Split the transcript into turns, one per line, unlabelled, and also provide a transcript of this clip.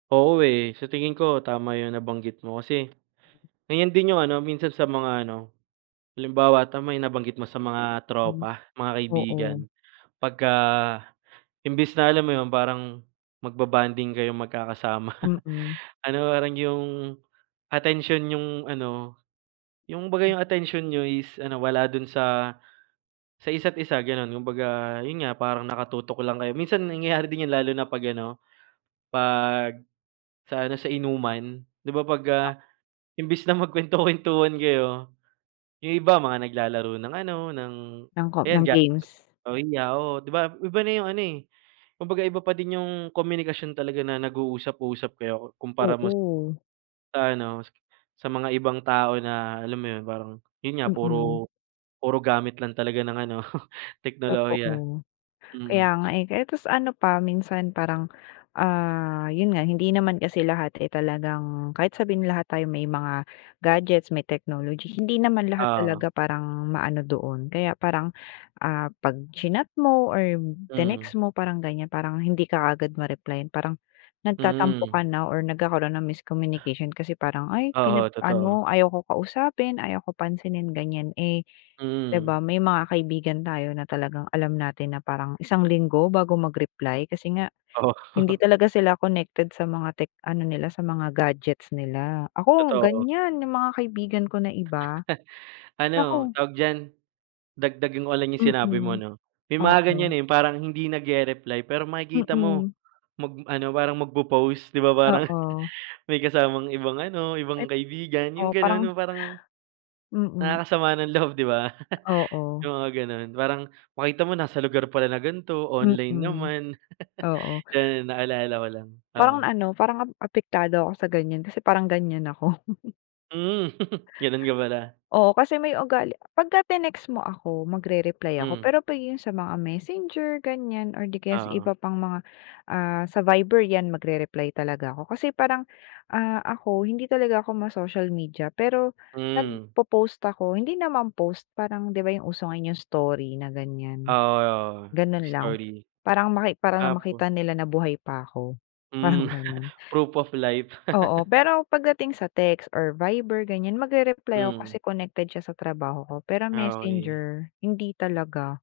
Oo, eh, sa tingin ko tama 'yong nabanggit mo kasi, ganyan din 'yong ano minsan sa mga ano. Halimbawa, tama yung nabanggit mo sa mga
Hmm.
tropa, mga kaibigan
Oo.
pagka, imbis na alam mo 'yon parang mag-ba-bonding kayong magkakasama
Mm.
ano parang 'yong, atensyon niyong ano, 'yong kumbaga
M
'yong atensyon niyo is ano wala do'n sa, sa isa't isa gano'n. Kumbaga 'yun nga parang nakatutok lang kayo, minsan nangyayari din 'yun lalo na 'pag ano, 'pag sa ano sa inuman 'di ba, 'pag,
Ah.
ah, imbis na magkuwento-kwentuhan kayo yung iba mga naglalaro ng ano ng
Ng ko
ayan
ng
ga
games.
o 'di ako 'di ba iba na yung ano, eh, kumbaga iba pa din yung komunikasyon talaga na nag-uusap-usap kayo kumpara mo
Oo.
sa ano sa mga ibang tao na alam mo 'yun parang 'yun nga
Mm.
puro, puro gamit lang talaga ng ano teknolohiya
Totoo. Kaya
mm.
nga, eh, kaya ta's ano pa minsan parang, ah, 'yun nga hindi naman kasi lahat, eh, talagang kahit sabihin lahat tayo may mga gadgets, may technology, hindi naman lahat
Oo.
talaga parang maano doon. Kaya parang, ah, pag-chinat mo or
Mhm.
tinext mo parang ganyan, parang hindi ka kaagad ma-replayan parang nagtatampo
Hmm.
ka na or nagkakaroon ng miscommunication kasi parang, "Ay,
Oo, totoo.
pinag-ano ayaw ko kausapin, ayoko pansinin." Ganyan, eh, 'di ba
Mm.
may mga kaibigan tayo na talagang alam natin na parang isang linggo bago mag-reply kasi nga hindi
Oo.
talaga sila connected sa mga tech ano nila, sa mga gadgets nila. Ako
Totoo.
ganyan yung mga kaibigan ko na iba.
Ano,
Naku!
tawag diyan? Dagdagan ko lang yung sinabi mo
Mm.
'no, may mga
Oo.
ganyan, eh, yung parang hindi nag-re-reply pero makikita mo,
Mm.
mag ano parang mag-po-post 'di ba, parang
Oo.
may kasamang ibang ano,
Ay!
ibang kaibigan yung
Oo
gano'n
parang
yung parang,
Mm.
nakakasama ng loob 'di ba?
Oo.
Yung mga gano'n parang makita mo nasa lugar pala na ganto, online
Mm.
naman.
Oo.
Yan naalala ko lang,
Parang
oo.
ano, parang ap apektado ako sa ganyan kasi parang ganyan ako.
Hmm. Gano'n ka pala.
Oo kasi may ugali pagka-tinext mo ako magrereply ako
Hmm.
pero pag 'yun sa mga Messenger ganyan or di kaya sa
Oo.
iba pang mga, ah, sa Viber yan magrereply talaga ako kasi parang, ah, ako hindi talaga ako ma-social media pero
Hmm.
nag-popost ako hindi naman post parang 'di ba yung uso ngayon story na ganyan.
Oo, oo
Gano'n lang,
story.
parang maki para lang
Opo.
makita nila na buhay pa ako, parang
Hmm,
gano'n.
proof of life.
Oo, pero pagdating sa text or Viber ganyan magrereply ako
Hmm.
kasi connected siya sa trabaho ko, pero
Ah, okey.
Messenger hindi talaga.